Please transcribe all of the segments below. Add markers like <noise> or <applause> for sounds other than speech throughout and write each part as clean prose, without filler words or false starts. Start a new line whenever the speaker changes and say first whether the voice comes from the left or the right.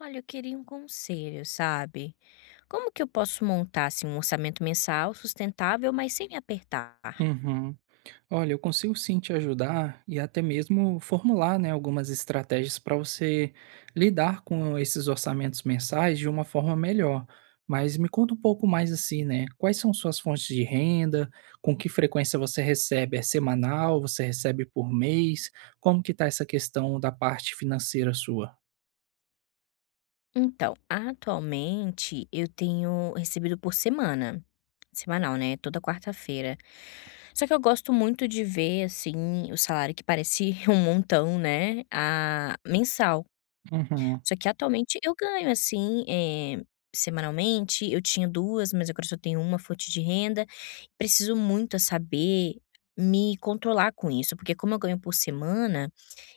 left: Olha, eu queria um conselho, sabe? Como que eu posso montar, assim, um orçamento mensal sustentável, mas sem me apertar?
right: Uhum. Olha, eu consigo sim te ajudar e até mesmo formular, né, algumas estratégias para você lidar com esses orçamentos mensais de uma forma melhor. Mas me conta um pouco mais assim, né? Quais são suas fontes de renda? Com que frequência você recebe? É semanal? Você recebe por mês? Como que tá essa questão da parte financeira sua?
left: Então, atualmente eu tenho recebido por semana. Semanal, né? Toda quarta-feira. Só que eu gosto muito de ver, assim, o salário que parece <laughs> um montão, né? A mensal.
right: Uhum,
left: Só que atualmente eu ganho assim, semanalmente, eu tinha 2 mas agora só tenho uma fonte de renda. Preciso muito a saber me controlar com isso, porque como eu ganho por semana,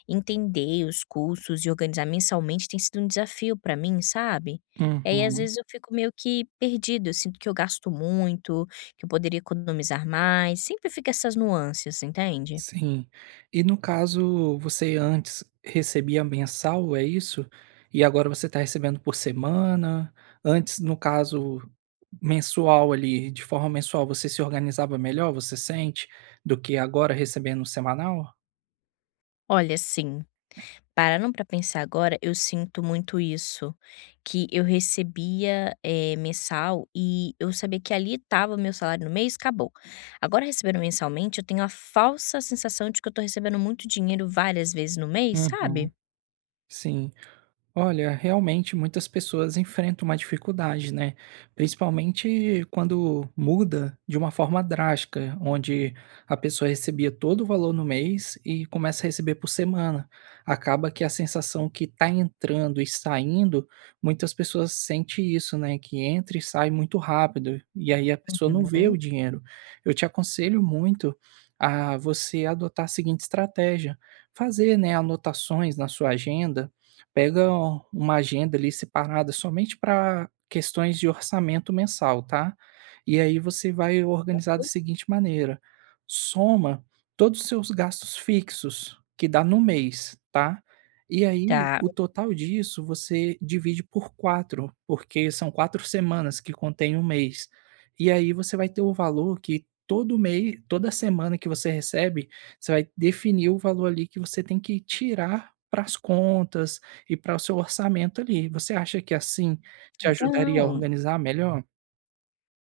left: entender os cursos e organizar mensalmente tem sido um desafio pra mim, sabe. E aí às
right: uhum.
left: vezes eu fico meio que perdido, eu sinto que eu gasto muito, que eu poderia economizar mais, sempre fica essas nuances, entende.
right: Sim. E no caso, você antes recebia mensal, é isso? E agora você está recebendo por semana? Antes, no caso, mensual ali, de forma mensual, você se organizava melhor, você sente, do que agora recebendo semanal?
left: Olha, sim. Parando para pensar agora, eu sinto muito isso, que eu recebia, mensal, e eu sabia que ali estava o meu salário no mês, acabou. Agora recebendo mensalmente, eu tenho a falsa sensação de que eu estou recebendo muito dinheiro várias vezes no mês, sabe?
right: Uhum. Sim. Olha, realmente muitas pessoas enfrentam uma dificuldade, né? Principalmente quando muda de uma forma drástica, onde a pessoa recebia todo o valor no mês e começa a receber por semana. Acaba que a sensação que está entrando e saindo, muitas pessoas sentem isso, né? Que entra e sai muito rápido, e aí a pessoa não vê o
left: Uhum.
right: dinheiro. Eu te aconselho muito a você adotar a seguinte estratégia: fazer, né, anotações na sua agenda. Pega uma agenda ali separada somente para questões de orçamento mensal, tá? E aí você vai organizar da seguinte maneira: soma todos os seus gastos fixos que dá no mês, tá? E aí
left: Tá.
right: o total disso você divide por 4, porque são 4 semanas que contém um mês. E aí você vai ter o valor que todo mês, toda semana que você recebe, você vai definir o valor ali que você tem que tirar para as contas, e para o seu orçamento ali. Você acha que assim te ajudaria a
left: Legal.
right: organizar melhor?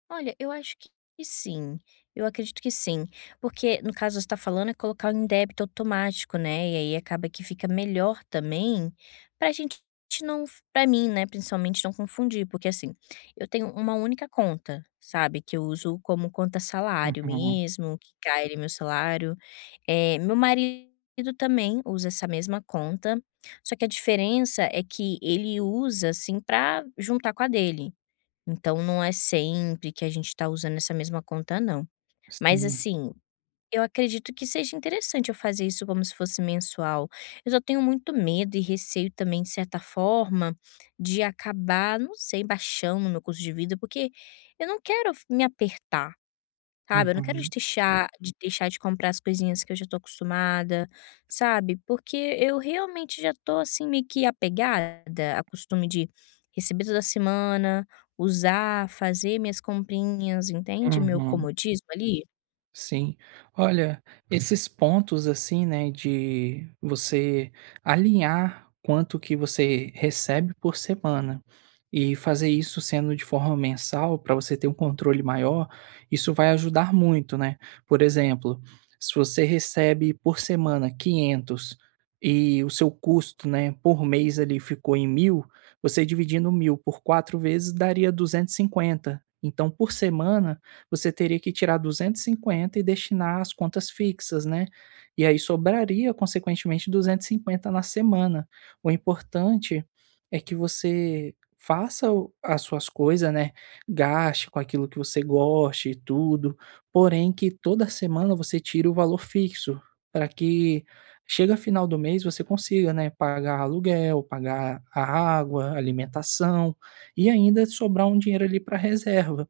left: Olha, eu acho que sim. Eu acredito que sim. Porque, no caso, você está falando é colocar em débito automático, né, e aí acaba que fica melhor também pra gente, não, pra mim, né, principalmente, não confundir, porque, assim, eu tenho uma única conta, sabe, que eu uso como conta salário
right: Uhum,
left: mesmo, que cai ali meu salário. Meu marido também usa essa mesma conta, só que a diferença é que ele usa, assim, pra juntar com a dele. Então não é sempre que a gente está usando essa mesma conta não. Mas
right: sim.
left: assim, eu acredito que seja interessante eu fazer isso como se fosse mensual. Eu só tenho muito medo e receio também, de certa forma, de acabar, não sei, baixando o meu custo de vida, porque eu não quero me apertar. Sabe, eu não quero de
right: Uhum,
left: deixar de comprar as coisinhas que eu já tô acostumada, sabe, porque eu realmente já tô, assim, meio que apegada a costume de receber toda semana, usar, fazer minhas comprinhas, entende, meu
right: uhum.
left: comodismo ali.
right: Sim. Olha, esses pontos assim, né, de você alinhar quanto que você recebe por semana e fazer isso sendo de forma mensal para você ter um controle maior, isso vai ajudar muito, né? Por exemplo, se você recebe por semana 500 e o seu custo, né, por mês ali ficou em 1000, você dividindo 1000 por quatro vezes daria 250. Então, por semana você teria que tirar 250 e cinquenta e destinar às contas fixas, né. E aí sobraria, consequentemente, 250 na semana. O importante é que você faça o as suas coisas, né, gaste com aquilo que você goste e tudo, porém que toda semana você tire o valor fixo, para que chega final do mês você consiga, né, pagar aluguel, pagar a água, alimentação e ainda sobrar um dinheiro ali para reserva.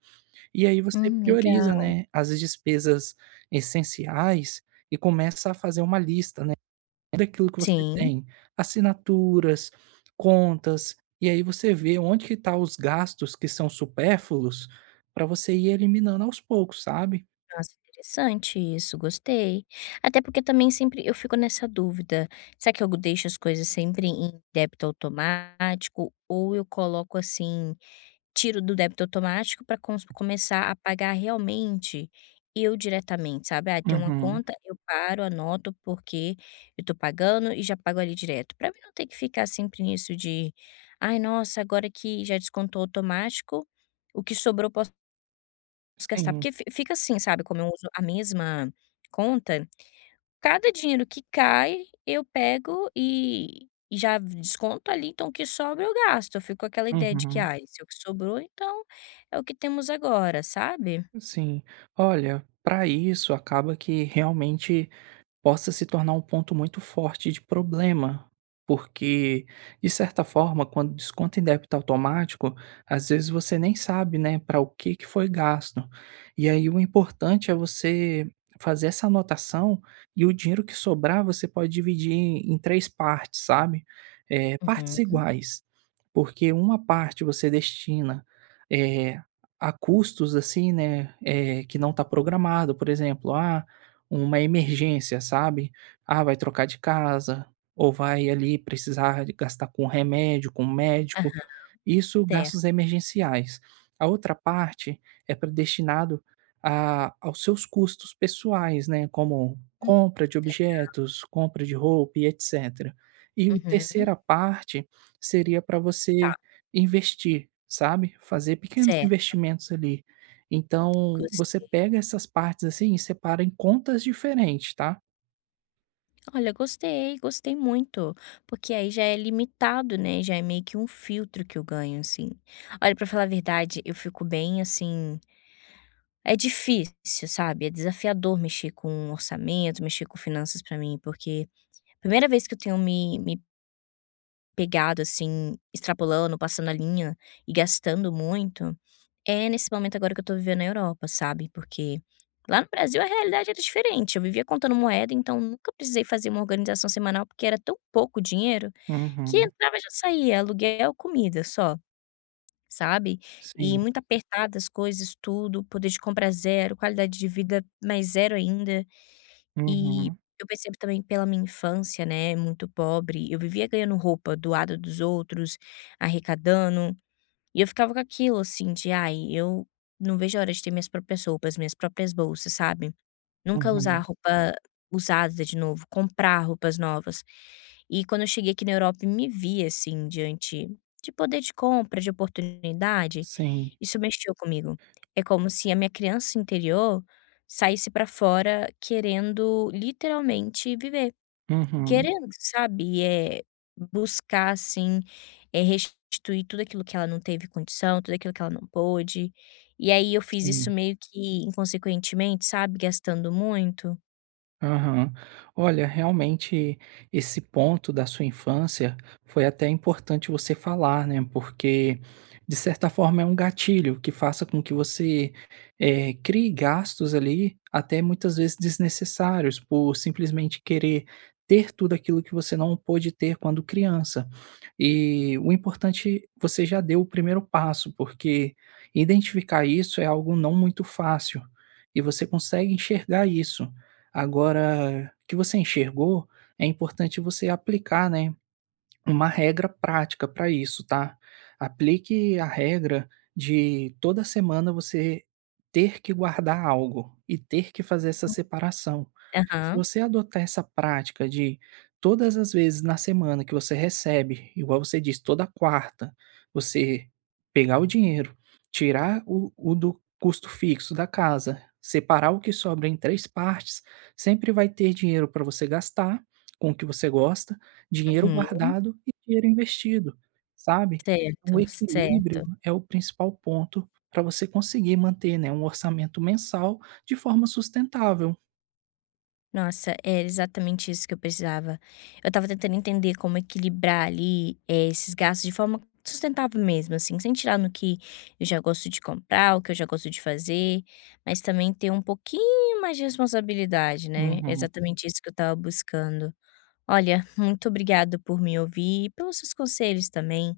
right: E aí você prioriza,
left: Legal.
right: né, as despesas essenciais e começa a fazer uma lista, né, daquilo que você
left: Sim,
right: tem, assinaturas, contas, e aí você vê onde que tá os gastos que são supérfluos para você ir eliminando aos poucos, sabe?
left: nossa, interessante isso, gostei. Até porque também sempre eu fico nessa dúvida, será que eu deixo as coisas sempre em débito automático ou eu coloco, assim, tiro do débito automático para começar a pagar realmente eu diretamente, sabe. "Ai, tem uma
right: Uhum.
left: conta, eu paro, anoto, porque eu tô pagando e já pago ali direto", para mim não ter que ficar sempre nisso de: "Ai, nossa, agora que já descontou automático, o que sobrou eu posso gastar",
right: Sim.
left: porque fi fica assim, sabe, como eu uso a mesma conta. Cada dinheiro que cai, eu pego e já desconto ali, então o que sobra eu gasto, eu fico com aquela ideia de que:
right: Uhum.
left: "Ai, se é o que sobrou, então é o que temos agora", sabe?
right: Sim. Olha, para isso acaba que realmente possa se tornar um ponto muito forte de problema, porque, de certa forma, quando desconta em débito automático, às vezes você nem sabe, né, para o que que foi gasto. E aí o importante é você fazer essa anotação e o dinheiro que sobrar você pode dividir em 3 partes, sabe, partes
left: Uhum.
right: iguais, porque uma parte você destina, eh, a custos, assim, né, que não está programado, por exemplo, uma emergência, sabe. Ah, vai trocar de casa, ou vai ali precisar de gastar com remédio, com
left: Aham.
right: médico, isso
left: Certo.
right: gastos emergenciais. A outra parte é para destinado a aos seus custos pessoais, né, como
left: Hum,
right: compra de
left: legal.
right: objetos, compra de roupa e etcétera. E o
left: Uhum.
right: terceira parte seria para
left: Tá,
right: você investir, sabe, fazer pequenos
left: certo,
right: investimentos ali, então, você
left: gostei.
right: pega essas partes, assim, e separa em contas diferentes, tá.
left: Olha, gostei, gostei muito, porque aí já é limitado, né, já é meio que um filtro que eu ganho, assim. Olha, pra falar a verdade, eu fico bem, assim, é difícil, sabe, é desafiador mexer com orçamento, mexer com finanças pra mim, porque primeira vez que eu tenho me pegado, assim, extrapolando, passando a linha e gastando muito, é nesse momento agora que eu tô vivendo na Europa, sabe, porque lá no Brasil a realidade era diferente, eu vivia contando moeda, então nunca precisei fazer uma organização semanal, porque era tão pouco dinheiro que
right: Uhum.
left: entrava e já saía, aluguel, comida só, sabe. E
right: Sim.
left: muito apertadas as coisas, tudo, poder de compra zero, qualidade de vida mais zero ainda. E
right: Uhum.
left: eu percebo também pela minha infância, né, muito pobre, eu vivia ganhando roupa doada dos outros, arrecadando, e eu ficava com aquilo, assim, de: "Ai, eu não vejo a hora de ter minhas próprias roupas, minhas próprias bolsas", sabe? Nunca usar
right: Uhum.
left: roupa usada de novo, comprar roupas novas. E quando eu cheguei aqui na Europa e me vi assim, diante de poder de compra, de oportunidade,
right: Sim.
left: isso mexeu comigo. É como se a minha criança interior saísse para fora querendo literalmente viver.
right: Uhum.
left: Querendo, sabe, é buscar, assim, é restituir tudo aquilo que ela não teve condição, tudo aquilo que ela não pôde. E aí eu fiz isso
right: Sim.
left: meio que inconsequentemente, sabe, gastando muito.
right: Aham. Olha, realmente esse ponto da sua infância foi até importante você falar, né? Porque, de certa forma, é um gatilho que faça com que você crie gastos ali, até muitas vezes desnecessários, por simplesmente querer ter tudo aquilo que você não pôde ter quando criança. E o importante, você já deu o primeiro passo, porque identificar isso é algo não muito fácil e você consegue enxergar isso. Agora, o que você enxergou, é importante você aplicar, né, uma regra prática para isso, tá? Aplique a regra de toda semana você ter que guardar algo e ter que fazer essa
left: Hum.
right: separação. Se
left: Aham,
right: você adotar essa prática de todas as vezes na semana que você recebe, igual você disse, toda quarta, você pegar o dinheiro, tirar o do custo fixo da casa, separar o que sobra em três partes, sempre vai ter dinheiro para você gastar com o que você gosta, dinheiro
left: uhum,
right: guardado e dinheiro investido, sabe? Então, o
left: certo,
right: equilíbrio
left: certo.
right: é o principal ponto para você conseguir manter, né, um orçamento mensal de forma sustentável.
left: Nossa, é exatamente isso que eu precisava. Eu estava tentando entender como equilibrar ali, esses gastos de forma sustentável mesmo, assim, sem tirar no que eu já gosto de comprar, o que eu já gosto de fazer, mas também ter um pouquinho mais de responsabilidade, né. É
right: Uhum.
left: exatamente isso que eu estava buscando. Olha, muito obrigado por me ouvir e pelos seus conselhos também.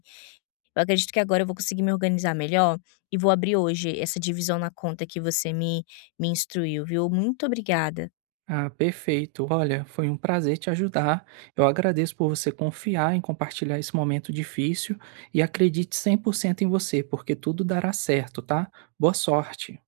left: Eu acredito que agora eu vou conseguir me organizar melhor e vou abrir hoje essa divisão na conta que você me instruiu, viu. Muito obrigada.
right: Ah, perfeito. Olha, foi um prazer te ajudar. Eu agradeço por você confiar em compartilhar esse momento difícil e acredite 100% em você, porque tudo dará certo, tá? Boa sorte.